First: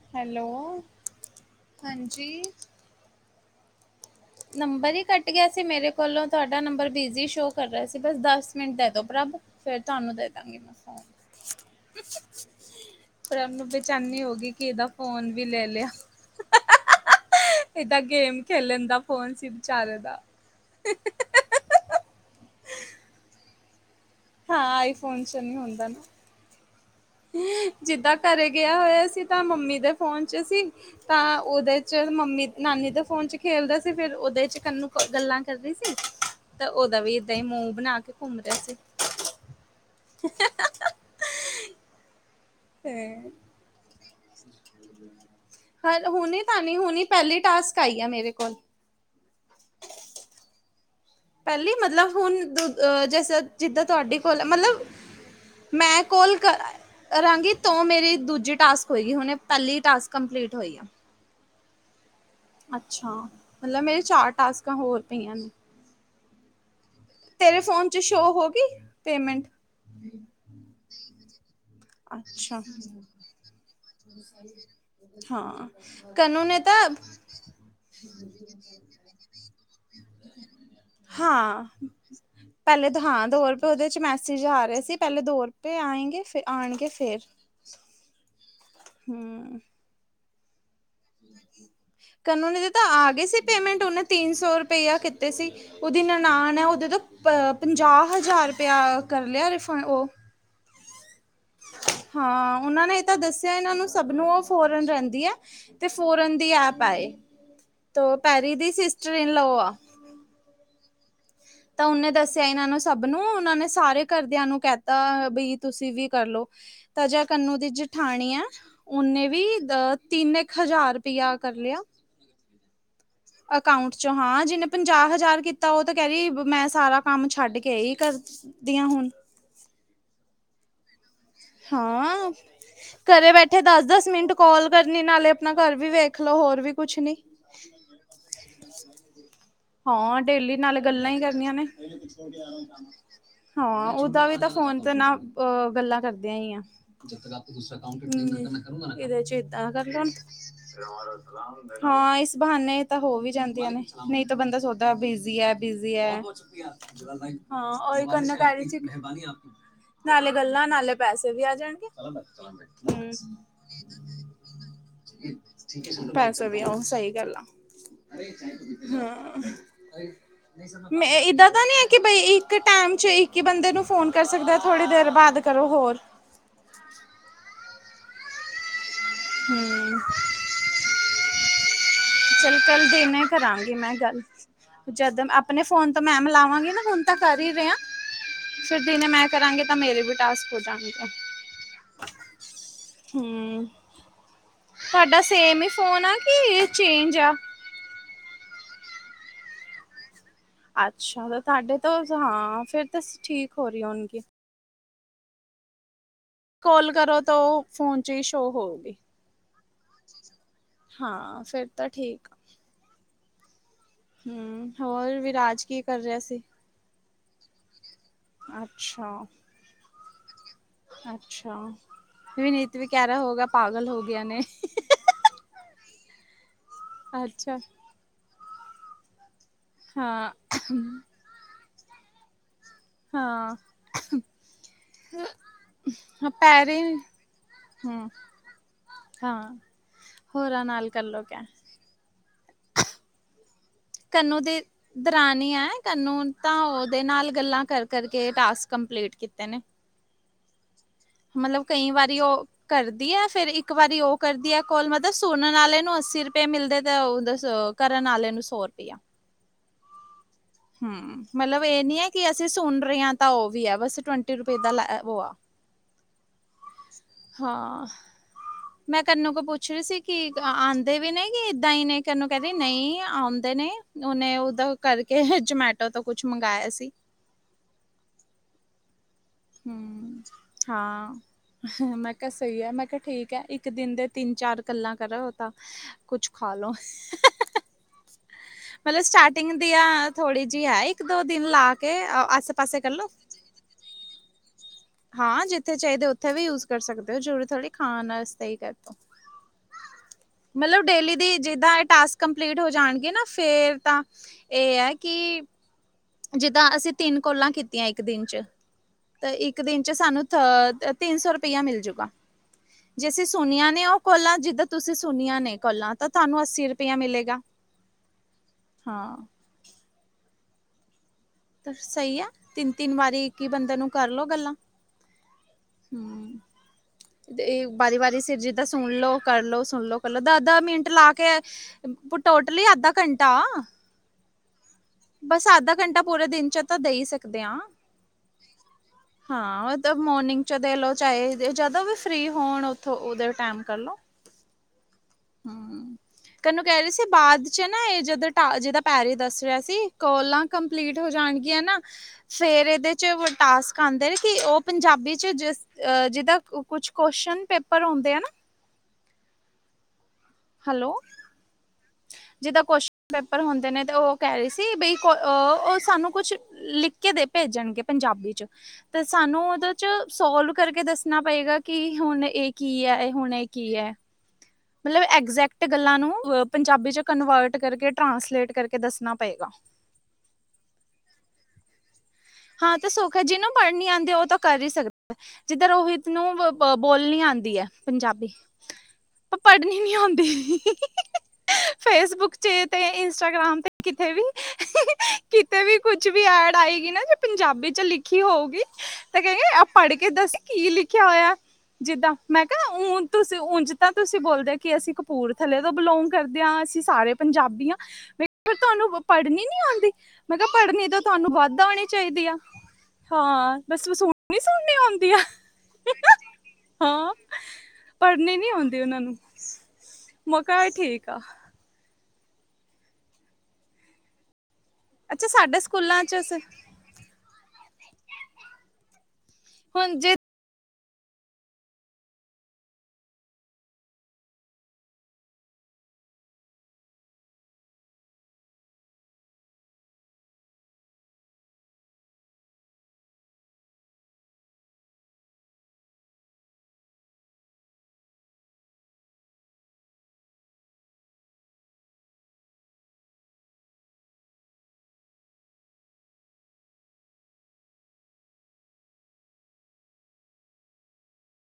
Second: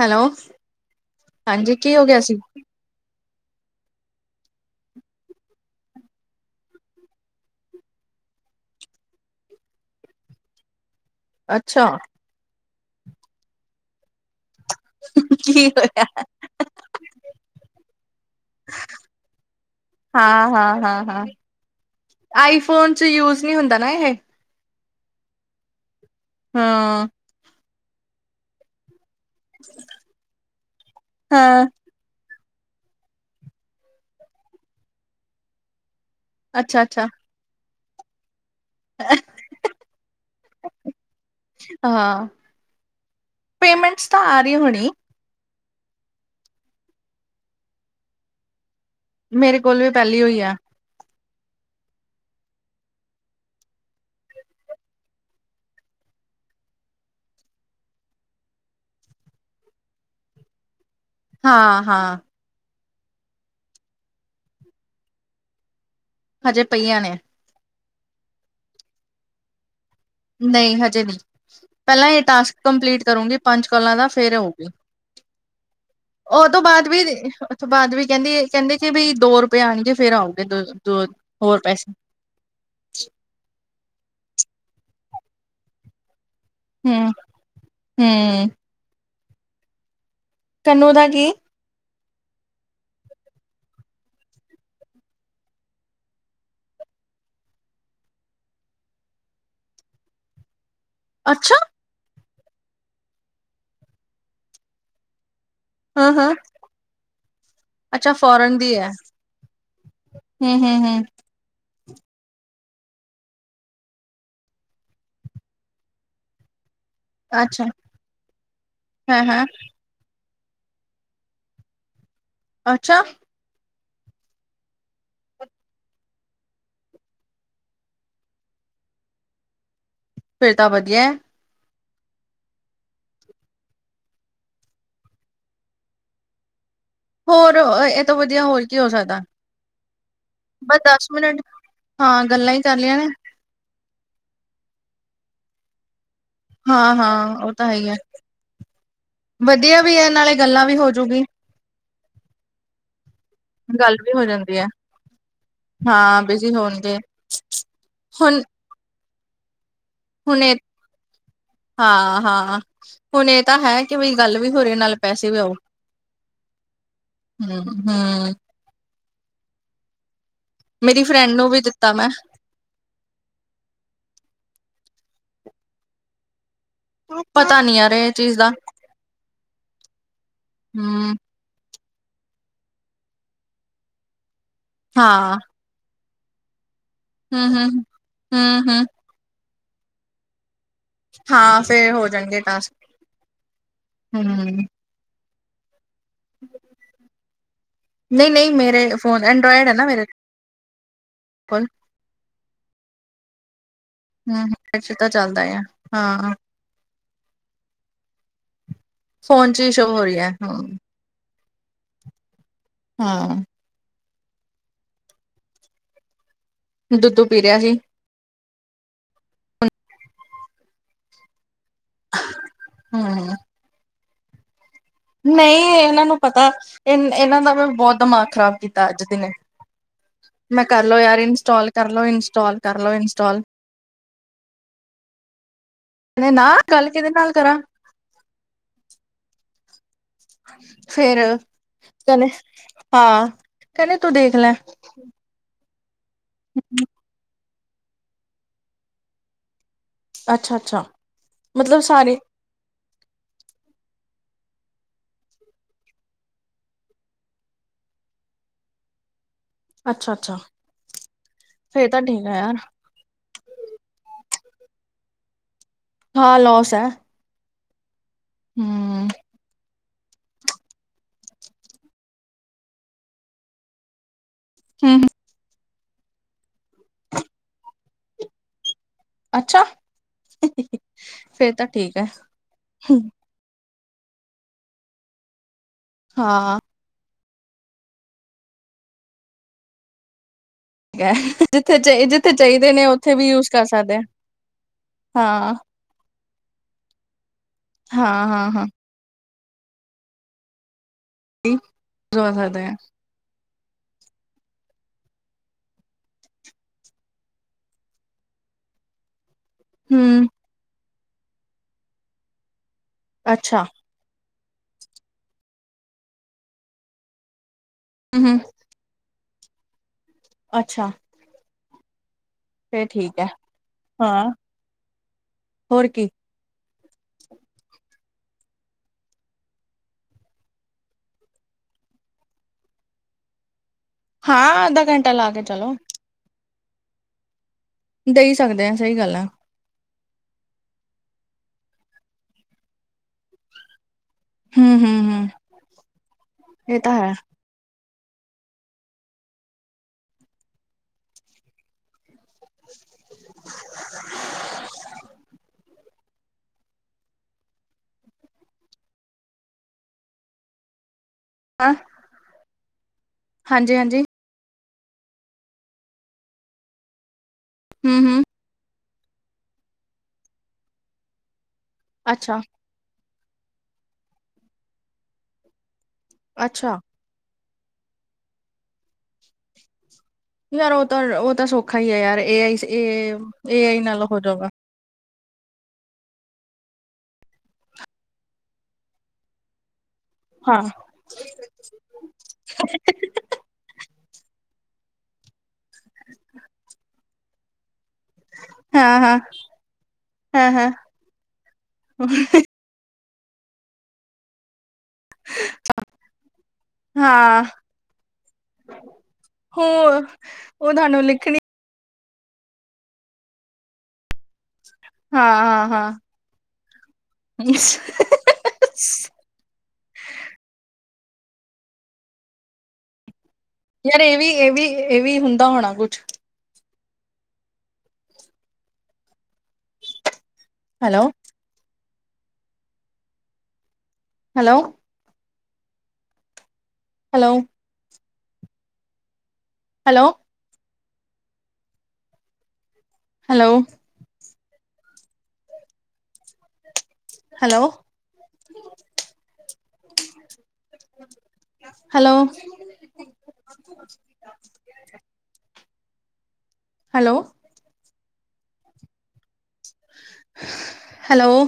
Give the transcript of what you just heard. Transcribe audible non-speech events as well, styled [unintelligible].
Hello, ਹਾਂਜੀ ਕੀ ਹੋ ਗਿਆ ਸੀ? ਹਾਂਜੀ। ਨੰਬਰ ਹੀ ਕੱਟ ਗਿਆ ਸੀ ਮੇਰੇ ਕੋਲੋਂ ਤੁਹਾਡਾ ਨੰਬਰਡ੍ਵ ਬਿਜੀ ਸ਼ੋ ਕਰ ਰਿਹਾ ਸੀ ਬਸ ਦਸ ਮਿੰਟ ਦੇ ਦੋ ਪ੍ਰਬ। ਫੇਰ ਤਹਾਨੂੰ ਦੇ ਦਾਂਗੀ ਮੈ। ਅੱਛਾ! ਪਰ ਉਹ ਨੂੰ ਬੇਚਾਨੀ ਹੋਗੀ। ਕਿ ਇਹਦਾ ਫੋਨ ਵੀ ਕੀ ਲੈ ਲਿਆ, ਹੋਇਆ ਇਹਦਾ ਗੇਮ ਖੇਲਣ ਦਾ ਫੋਨ ਸੀ ਵਿਚਾਰੇ ਦਾ। ਹਾਂ-ਹਾਂ-ਹਾਂ-ਹਾਂ ਆਈਫੋਨ ਚ ਯੂਜ ਨਹੀਂ ਹੁੰਦਾ ਨਾ ਇਹ। ਹਾਂ, ਆਈਫੋਨ ਚ ਨਹੀਂ ਹੁੰਦਾ। ਹਾਂ। ਜਿੱਦਾਂ ਘਰੇ ਗਿਆ ਹੋਇਆ ਸੀ ਤਾਂ ਮੰਮੀ ਦੇ ਫੋਨ ਚ ਸੀ ਤਾਂ ਹਾਂ ਉਹਦੇ ਚ ਮੰਮੀ ਨਾਨੀ ਦੇ ਫੋਨ ਚ ਖੇਲਦਾ ਸੀ ਫਿਰ ਉਹਦੇ ਚ ਕੰਨੂੰ ਗੱਲਾਂ ਕਰਦੀ ਸੀ। ਤਾਂ ਅੱਛਾ ਉਹਦਾ ਅੱਛਾ ਵੀ ਏਦਾਂ ਹੀ ਮੂੰਹ ਬਣਾ ਕੇ ਘੁੰਮ ਰਿਹਾ ਸੀ। ਹਾਂ। ਤੇ ਪੇਮੈਂਟਸ ਤਾਂ ਆ ਰਹੀ ਹੋਣੀ ਹੋਲੋ, ਹੁਣੀ- ਹੁਨੀ ਤਾਂ ਨਹੀਂ ਹੁਨੀ ਪਹਿਲੀ ਟਾਸਕ ਆਈ ਆ ਮੇਰੇ ਕੋਲ। ਮੇਰੇ ਕੋਲ ਵੀ ਪਹਿਲੀਓ ਈ ਐ। ਪਹਿਲੀ ਮਤਲਬ ਹੁਣ ਦ ਅ ਜਿੱਦਾਂ ਤੁਹਾਡੇ ਕੋਲ ਹੈ ਮਤਲਬ ਮੈਂ ਕੋਲ ਕਰ ਕਰਾਂਗੀ ਤੋਂ ਮੇਰੀ ਦੂਜੀ ਟਾਸਕ ਹੋਏਗੀ ਹੁਣੇ ਪਹਿਲੀ ਟਾਸਕ ਕੰਪਲੀਟ ਹੋਈ ਆ। ਹਾਂ-ਹਾਂ। ਅੱਛਾ! ਮੱਤਲਬ ਮੇਰੇ ਚਾਰ ਟਾਸਕਾਂ ਹੋਰ ਪਈਆਂ ਨੇ। ਹਜੇ ਪਈਆਂ ਨੇ। ਤੇਰੇ ਫੋਨ'ਚ ਸ਼ੋ ਹੋ ਗਈ, ਪੇਮੈਂਟ? ਨਈਂ, ਹਜੇ ਨਹੀਂ। ਪਹਿਲਾਂ ਇਹ ਟਾਸਕ ਅੱਛਾ ਕੰਪਲੀਟ ਕਰੂੰਗੀ ਪੰਜ ਕਾਲਾਂ ਦਾ, ਫੇਰ ਹੋਊਗੀ। ਹਾਂ, ਕ ਉਹਦੋ ਬਾਅਦ ਵੀ, ਦੀ ਉਹ ਤੋਂ ਬਾਅਦ ਵੀ ਕਹਿੰਦੀ, ਕਹਿੰਦੇ ਕਿ ਬਈ, ਦੋ ਰੁਪਏ ਆਣਗੇ, ਫੇਰ ਆਊਗੇ ਦੋ ਦੋ ਹੋਰ ਹਾਂ ਪੈਸ ਪਹਿਲੇ ਤੇ ਹਾਂ, ਦੋ-ਰੁਪਏ ਉਹਦੇ'ਚ ਮੈਸੇਜ ਆ ਰਹੇ ਸੀ, ਪਹਿਲੇ ਦੋ ਰੁਪਏ ਆਏਂਗੇ ਫੇ ਹੂੰ, ਹੂੰ ਹੂੰ ਕੰਨੂ ਦਾ ਕੀ? ਕੰਨੂਨ ਤਾਂ ਆ ਗਏ ਸੀ ਪੇਮੈਂਟ, ਉਹਨੇ ਤੀਨ-ਸੋ ਰੁਪਇਆ ਕੀਤੇ ਸੀ। ਉਹਦੀ ਨਨਾਣ ਐ, ਉਹਦੇ ਤੋਂ ਪ-ਪੰਜਾਹ ਹਜ਼ਾਰ ਰੁਪਇਆ ਕਰ ਲਿਆ ਰਿਫੰਅ ਉਹ ਅੱਛ ਹਾਂ, ਉਹਨਾਂ ਨੇ ਹੀ ਤਾਂ ਦੱਸਿਆ, ਇਹਨਾਂ ਨੂੰ ਸਭ ਨੂੰ ਉਹ ਫੋਰਨ ਰਹਿੰਦੀ ਐ ਤੇ ਹਾਂ ਹਾਂ ਫੋਰਨ ਦੀ ਐਪ ਆ ਏ, ਅੱਛਾ ਤੋ ਪੈਰੀ ਦੀ, ਸਿਸਟਰ ਇਨ ਲੌ ਆ। ਹੂੰ, ਹੂੰ, ਹੂੰ ਤਾਂ ਉਹਨੇ ਦੱਸਿਆ ਇਹਨਾਂ ਨੂੰ, ਸਭ ਨੂੰ ਉਹਨਾਂ ਨੇ ਸਾਰੇ ਘਰਦਿਆਂ ਨੂੰ ਕਿਹਤਾ ਬਈ ਤੁਸੀਂ ਵੀ ਕਰਲੋ, ਤਾ ਜਾ ਕੰਨੂੰ ਅੱਛਾ ਦੀ ਜਠਾਣੀ ਆ, ਉਹਨੇ ਹਾਂ-ਹਾਂ, ਵੀ ਦ ਤਿੰਨ ਇੱਕ ਹਜ਼ਾਰ ਰਪਈਆ ਕਰਲਿਆ। ਅੱਛਾ! ਅਕਾੰਊਂਟ'ਚੋਂ ਹਾਂ, ਜਿਹਨੇ ਪੰਜਾਹ-ਹਜ਼ਾਰ ਕੀਤਾ, ਓ ਤਾ ਕਹਿਰੀ, ''ਮੈਂ ਸਾਰਾ ਕੰਮ ਛੱਡਕੇ ਆਈ ਘਰ ਦੀਆਂ ਹੁਣ ਫੇਰ ਤਾ ਵਧੀਆ। ਹਾਂ! ਕਰੇ ਬੈਠੇ ਦਸ-ਦਸ ਮਿੰਟ ਕੌਲ ਕਰਨੀ, ਨਾਲੇ ਆਪਣਾ ਘਰ ਵੀ ਵੇਖਲੋ, ਹੋਰ ਵੀ ਕੁਛ ਨੀ। ਹੋਰ, ਏ ਤੋ ਵਧੀਆ, ਹੋਰ ਕੀ ਹੋ ਸਕਦਾ। ਹਾਂ, ਡੇਲੀ ਬਸ ਨਾਲੇ ਦਸ ਗੱਲਾਂ ਈ ਮਿੰਟ ਕਰਨੀਆਂ ਨੇ। ਹਾਂ ਗੱਲਾਂ ਹੀ ਕਰ ਲਈਆਂ ਨੇ। ਹਾਂ, ਓਹਦਾਂ ਵੀ ਤਾ ਫੋਨ ਤੇ ਨਾ, ਅ ਗੱਲਾਂ ਕਰਦੇ ਆ, ਇਹਦੇ ਹਾਂ-ਹਾਂ ਉਹ ਤਾਂ ਹੈ ਹੀ ਐ, ਚੇਤਾ ਵਧੀਆ ਕਰ, ਵੀ [unintelligible] ਐ ਨਾਲੇ ਗੱਲਾਂ ਵੀ ਹੋਜੂਗੀ। ਹਾਂ, ਇਸ ਬਹਾਨੇ ਤਾਂ ਹੋ ਵੀ ਜਾਂਦੀਆਂ ਨੇ। ਗੱਲ ਵੀ ਨਹੀ ਹੋ ਤਾਂ ਜਾਂਦੀ ਬੰਦਾ ਐ, ਸੋਚਦਾ ਬਿਜੀ ਐ, ਬਿਜੀ ਐ ਹਾਂ ਬਿਜੀ ਹੋਣਗੇ ਹਾਂ, ਓਈ ਕੰਨੁ ਹੁਣ ਕਹਿ ਰਹੀ ਸੀ। ਨਾਲੇ ਹੁਣ ਇਹ ਗੱਲਾਂ, ਨਾਲੇ ਪੈਸੇ ਵੀ ਆ ਜਾਣਗੇ। ਹਾਂ-ਹਾਂ ਹੁਣ ਇਹ ਤਾਂ ਹੈ ਕਿ ਬਈ ਗੱਲ ਵੀ ਹੋ ਰਹੀ ਨਾਲ ਪੈਸੇ ਵੀ ਆਊ, ਹੂੰ, ਪੈਸੇ ਵੀ ਆਓਣ ਸਹੀ ਗੱਲ ਆ। ਹੂੰ-ਹੂੰ। ਹਾਂ, ਮੇਰੀ ਮੇਂ, ਫਰੈਂਡ ਨੂੰ ਇਹਦਾਂ ਵੀ ਤਾਂ ਨਈ ਆ ਦਿੱਤਾ ਕਿ, ਮੈਂ, ਬਈ ਇੱਕ ਟਾਈਮ'ਚ, ਇੱਕ ਹੀ ਬੰਦੇ ਨੂੰ ਫੋਨ ਕਰ ਸਕਦੈ। ਥੋੜ੍ਹੀ ਦੇਰ ਬਾਅਦ ਕਰੋ ਹੋਰ। ਪਤਾ ਨੀ ਯਾਰ, ਇਹ ਇਹ ਚੀਜ਼ ਦਾ। ਹੂੰ। ਹੂੰ ਚੱਲ, ਕਲ ਦਿਨੇ ਕਰਾਂਗੀ ਮੈਂ ਗੱਲ, ਜਦ ਹਾਂ, ਆਪਣੇ ਫੋਨ ਤਾਂ ਮੈਮ ਲਾਵਾਂਗੀ ਨਾ ਹੁਨ ਤਾਂ ਕਰ ਹੀ ਹੂੰ-ਹੂੰ। ਰਹੇ ਆਂ, ਫਿਰ ਹੂੰ-ਹੂੰ, ਦਿਨੇ ਮੈਂ ਕਰਾਂਗੀ, ਤਾਂ ਮੇਰੇ ਵੀ ਟਾਸਕ ਹੋ ਜਾਣਗੇ। ਹਾਂ, ਫਿਰ ਹੋ ਜਾਣਗੇ ਟਾਸਕ। ਹੂੰ, ਹੂੰ। ਸਾਡਾ ਸੇਮ ਹੀ ਫੋਨ ਆ, ਕਿ ਚੇਂਜ ਆ? ਨਹੀਂ-ਨਹੀਂ, ਮੇਰੇ ਫੋਨ ਐਂਡਰੋਇਡ ਐ, ਨਾ ਮੇਰੇ ਅੱਛਾ, ਤਾਂ ਕੋਲ ਤਹਾਡੇ ਤੋਂ, ਹਾਂ। ਫਿਰ ਤਾਂ ਠੀਕ ਹੋ ਰਈ ਹੋਣਗੀ। ਇੱਥੇ ਤਾਂ ਚੱਲਦਾ ਯਾ, ਹਾਂ। ਕੋਲ ਕਰੋ ਤੋ ਉਹ ਫੋਨ'ਚ ਹੀ, ਸ਼ੋਅ ਹੋਊਗੀ। ਫੋਨ'ਚ ਈ ਸ਼ੋ ਹੋ ਰਹੀ ਹੈ, ਹਾਂ। ਹਾਂ ਫੇਰ ਤਾਂ ਠੀਕ। ਹਾਂ ਹੂੰ ਹੋਰ ਵਿਰਾਜ ਕੀ ਕਰ ਰਿਹਾ ਸੀ? ਦੁੱਧੁੂ ਪੀ ਰਿਹਾ ਸੀ। ਅੱਛਾ। ਅੱਛਾ, ਵੀਨੀਤ ਵੀ ਕਹਿ ਰਾ ਹਮ ਹੋਗਾ ਪਾਗਲ ਹੋ ਗੀਆ ਨੇ। ਨਈ ਇਹਨਾਂ ਨੂੰ ਪਤਾ, ਇਹ ਇਹਨਾਂ ਦਾ ਅੱਛਾ ਵੀ ਬਹੁਤ ਦਮਾਗ ਖ਼ਰਾਬ ਕੀਤਾ ਅੱਜ ਦਿਨੇ। ਹਾਂ ਮੈਂ ਕਰਲੋ ਯਾਰ ਇੰਸਟੋਲ ਕਰਲੋ ਇੰਸਟੋਲ। ਹਾਂ, ਕਹਿੰਦੇ ਨਾ ਪੈਰੇ ਗੱਲ ਕਿਹਦੇ ਨਾਲ ਕਰਾਂ ਹੂੰ ਹਾਂ। ਹੋਰਾਂ ਨਾਲ ਕਰ ਲੋ ਫੇਰ, ਕਿਆ ਕਨੇ, ਹਾਂ। ਕਹਿੰਦੇ ਤੂੰ ਦੇਖ ਕੰਨੂੰ ਲੈ ਦੀ, ਦਰਾਨੀ ਐ ਕੰਨੂੰ ਤਾਂ ਉਹਦੇ ਨਾਲ ਗੱਲਾਂ ਕਰ ਕਰਕੇ ਟਾਸਕ ਕੰਪਲੀਟ ਕੀਤੇ ਨੇ। ਅੱਛਾ-ਅੱਛਾ। ਮਤਲਬ ਕਈ ਵਾਰੀ ਉਹ ਕਰਦੀ ਏ ਫੇਰ ਇੱਕ ਵਾਰੀ ਉਹ ਕਰਦੀ ਏ ਕੋਲ ਮਤਲਬ ਸੁਣਨ ਆਲੇ ਨੂੰ ਅੱਸੀ ਰੁਪਏ ਮਿਲਦੇ ਤਾਂ ਉਹ ਦੱਸੋ। ਕਰਨ ਆਲੇ ਨੂੰ ਸੌ ਰੁਪਇਆ। ਅੱਛਾ-ਅੱਛਾ। ਹੂੰ ਮਤਲਬ ਏ ਨੀ ਹੈ ਕਿ ਅਸੀਂ ਸੁਣ ਰਹੇ ਆ ਤਾਂ ਉਹ ਵੀ ਆ ਬਸ ਟਵੰਟੀ ਰੁਪਏ ਦਾ ਲੈ ਉਹ ਆ। ਹਾਂ ਲੋਸ ਏ। ਹਾਂ। ਹੂੰ ਮੈਂ ਕਨੂੰ ਕੋਲ ਪੁੱਛ ਰਹੀ ਸੀ ਕਿ ਆਂਦੇ ਵੀ ਨੇ ਕਿ ਇੱਦਾਂ ਹੀ ਨੇ ਕਨੂੰ ਕਹਿਦੀ ਨਹੀਂ ਆਉਂਦੇ ਨੇ। ਉਹਨੇ ਉਹਦਾ ਹਮ ਕਰਕੇ ਜਮੈਟੋ ਤੋਂ ਕੁਝ ਮੰਗਇਆ ਸੀ। ਅੱਛਾ ਹੂੰ ਫੇਰ ਤਾਂ ਠੀਕ ਹਾਂ ਹੈ ਮੈਂ ਕਿਹਾ ਸਹੀ ਹੈ ਮੈਂ ਕਿਹਾ ਠੀਕ। ਠੀਕ ਹੈ ਇੱਕ ਦਿਨ ਦੇ ਤਿੰਨ ਚਾਰ ਗੱਲਾਂ ਕਰੋ ਤਾਂ ਕੁਝ ਖਾ ਹਾਂ ਲਓ। ਮਤਲਬ ਸਟਾਰਟਿੰਗ ਦੀਆਂ ਥੋੜੀ ਜਿਹੀ ਹੈ ਇੱਕ ਦੋ ਦਿਨ ਲਾ ਜਿੱਥੇ ਚ ਕੇ ਜਿੱਥੇ ਆਸੇ ਚਾਹੀਦੇ ਪਾਸੇ ਨੇ ਕਲੋ। ਉੱਥੇ ਯੂਜ ਕਰ ਸਕਦੇ ਆ। ਹਾਂ ਜਿੱਥੇ ਚਾਹੀਦੇ ਉੱਥੇ ਵੀ ਯੂਜ ਕਰ ਸਕਦੇ ਹੋ ਜ਼ਰੂਰੀ ਥੋੜ੍ਹੀ ਖਾਣ ਹਾਂ ਵਾਸਤੇ ਹਾਂ ਹੀ ਹਾਂ ਕਰ‌ਨੇ। ਮਤਲਬ ਡੇਲੀ ਦੀ ਜਿੱਦਾਂ ਇਹ ਟਾਸਕ ਕਰ ਕੰਪਲੀਟ ਸਕਦੇ ਹੋ ਆ ਜਾਣਗੇ ਨਾ ਫੇਰ ਤਾਂ ਇਹ ਐ ਕਿ ਜਿੱਦਾਂ ਅਸੀਂ ਤਿੰਨ ਕੋਲਾਂ ਕੀਤੀਆਂ ਇੱਕ ਦਿਨ ਚ, ਤਾਂ ਇੱਕ ਦਿਨ ਚ ਸਾਨੂੰ ਹਮ ਅ ਤਿੰਨ ਸੌ ਰੁਪਇਆ ਮਿਲ ਜੂਗਾ। ਜੇ ਅਸੀਂ ਅੱਛਾ ਸੁਨੀਆ ਨੇ ਉਹ ਕੋਲਾਂ ਜਿੱਦਾਂ ਤੁਸੀਂ ਸੁਣੀਆਂ ਨੇ ਕੋਲਾਂ ਤਾਂ ਤੁਹਾਨੂੰ ਅੱਸੀ ਰੁਪਇਆ ਮਿਲੇਗਾ। ਹੂੰ-ਹੂੰ ਹਾਂ ਅੱਛਾ। ਸਹੀ ਏ। ਫੇਰ ਤਿੰਨ-ਤਿੰਨ ਠੀਕ ਵਾਰੀ ਹੈ ਇੱਕ ਈ ਬੰਦੇ ਨੂੰ ਕਰਲੋ ਹਾਂ ਗੱਲਾਂ। ਹੋਰ ਕੀ ਤੇ ਏ ਵਾਰੀ-ਵਾਰੀ ਫਿਰ ਜਿੱਦਾਂ ਸੁਣ ਲਓ ਕਰ ਲੋ ਸੁਣ ਲਓ ਪਹਿਲਾਂ ਦਸ-ਦਸ ਮਿੰਟ ਲਾ ਕੇ ਟੋਟਲੀ ਅੱਧਾ ਘੰਟਾ। ਹਾਂ ਅੱਧਾ ਘੰਟ ਬਸ ਅੱਧਾ ਘੰਟਾ ਪੂਰੇ ਦਿਨ ਚ ਤਾਂ ਦੇ ਈ ਸਕਦੇ ਆ। ਦੇ ਈ ਸਕਦੇ ਆ ਸਈ ਗੱਲ ਆ। ਜਿੱਦਾ ਮੋਰਨਿੰਗ ਚ ਦੇ ਲੋ ਚਾਹੇ ਜਦੋਂ ਵੀ ਫਰੀ ਹੋਣ ਉਥੋਂ ਉਹਦੋਂ ਟੈਮ ਕਰਲੋ। ਹਮ ਹਮ ਹਮ ਹੂੰ ਕਨੂੰ ਇਹ ਕਹਿ ਰਹੀ ਤਾਂ ਸੀ ਹੈ ਬਾਚ ਚ ਨਾ ਏ ਜਦ ਟ ਜਿਹਦਾ ਪੈਰੇ ਦੱਸ ਰਿਹਾ ਸੀ ਕੋਲਾਂ ਕੰਪਲੀਟ ਹੋ ਜਾਣਗੀਆਂ ਨਾ ਫਿਰ ਇਹਦੇ ਚ ਟਾਸਕ ਆਂਦੇ ਨੇ ਕਿ ਉਹ ਪੰਜਾਬੀ ਚ ਜਿਸ ਅ ਜਿੱਦਾਂ ਕੁਝ ਕੁਅਸ਼ਨ ਪੇਪਰ ਆਉਂਦੇ ਨਾ ਹੈਲੋ। ਹਾਂ। ਜਿੱਦਾਂ ਕੋਸ਼ਨ ਪੇਪਰ ਹੁੰਦੇ ਹਾਂਜੀ ਨੇ ਤੇ ਹਾਂਜੀ ਉਹ ਕਹਿ ਰਹੀ ਸੀ ਬਈ ਉਹ ਸਾਨੂੰ ਕੁਝ ਲਿਖ ਕੇ ਭੇਜਨਗੇ ਹਮ ਹਮ ਪੰਜਾਬੀ ਚ। ਤੇ ਸਾਨੂੰ ਉਹਦੇ ਚ ਸੋਲਵ ਕਰਕੇ ਦੱਸਨਾ ਪਏਗਾ ਕਿ ਹੁਨ ਅੱਛਾ ਇਹ ਕੀ ਏ ਇਹ ਹੁਣ ਇਹ ਕੀ ਏ ਮਤਲਬ ਐਗਜੈਕਟ ਗੱਲਾਂ ਨੂੰ ਅੱਛਾ ਪੰਜਾਬੀ ਚ ਕਨਵਰਟ ਕਰਕੇ ਟ੍ਰਾਂਸਲੇਟ ਕਰਕੇ ਦੱਸਣਾ ਪਏਗਾ। ਯਾਰ ਉਹ ਤਾਂ ਉਹ ਤਾਂ ਸੌਖਾ ਹੀ ਏ ਯਾਰ ਇਹ ਆਈ ਹਾਂ ਤੇ ਇਹ ਏ ਆਈ ਨਾਲ ਹੋਜੋਗਾ। ਜਿੱਦਾਂ ਰੋਹਿਤ ਨੂੰ ਬੋਲਨੀ ਆਂਦੀ ਹੈ ਪੰਜਾਬੀ। ਪੜ੍ਹਣੀ ਨੀ ਆਉਂਦੀ ਹਾਂ ਫੇਸਬੁੱਕ ਚ ਤੇ ਇੰਸਟਾਗ੍ਰਾਮ ਤੇ ਕਿਤੇ ਵੀ ਕਿਤੇ ਵੀ ਕੁਝ ਵੀ ਐਡ ਆਏਗੀ ਨਾ ਪੰਜਾਬੀ ਚ ਲਿਖ ਲਿਖੀ ਹੋਊਗੀ ਹਾਂ ਹਾਂ ਤੇ ਕਹਿੰਗੇ ਆ ਪੜ੍ਹ ਕੇ ਦੱਸੀ ਹਾਂ ਕੀ ਹਾਂ ਲਿਖਿਆ ਹੋਇਆ ਜਿੱਦਾਂ ਮੈਂ ਉਝੱ ਤੁਸੀਂ ਉਂਝ ਤਾਂ ਤੁਸੀਂ ਬੋਲਦੇ ਕਿ ਅਸੀਂ ਕਪੂਰਥੱਲੇ ਤੋਂ ਬਿਲੋਂਗ ਕਰਦੇ ਹਾਂ ਅਸੀਂ ਸਾਰੇ ਹਾਂ ਪੰਜਾਬੀ ਆ। ਵੇਖੋ ਤੁਹਾਨੂੰ ਪੜ੍ਹਨੀ ਨੀ ਹੋ ਆਉਂਦੀ ਮੈਂ ਕਿਹਾ ਉਹ ਪੜ੍ਹਨੀ ਤਾ ਲਿਖਣੀ ਤੁਹਾਨੂੰ ਬ ਦਾਂ ਹੋਣੀ ਚਾਹੀਦੀ ਆ ਹਾਂ ਬਸ ਵਸੂ ਨਹੀ ਸੁਣਨੀ ਆਉਂਦੀ ਆ ਹਾਂ, ਹਾਂ, ਹਾਂ। ਹਾਂ ਪੜ੍ਹਨੀ ਨੀ ਆਉਦੀ। ਇਹਨਾਂ ਨੂੰ ਮੌਕਾ ਇਹ ਠੀਕ ਆ। ਯਾਰ ਇਹ ਵੀ ਇਹ ਵੀ ਇਹ ਵੀ ਹੁੰਦਾ ਹੋਣਾ ਕੁਛ। ਚੱਸ [unintelligible] ਹੁਨ ਜੇ hello. Hello. Hello. Hello. Hello. Hello. Hello. Hello. Hello.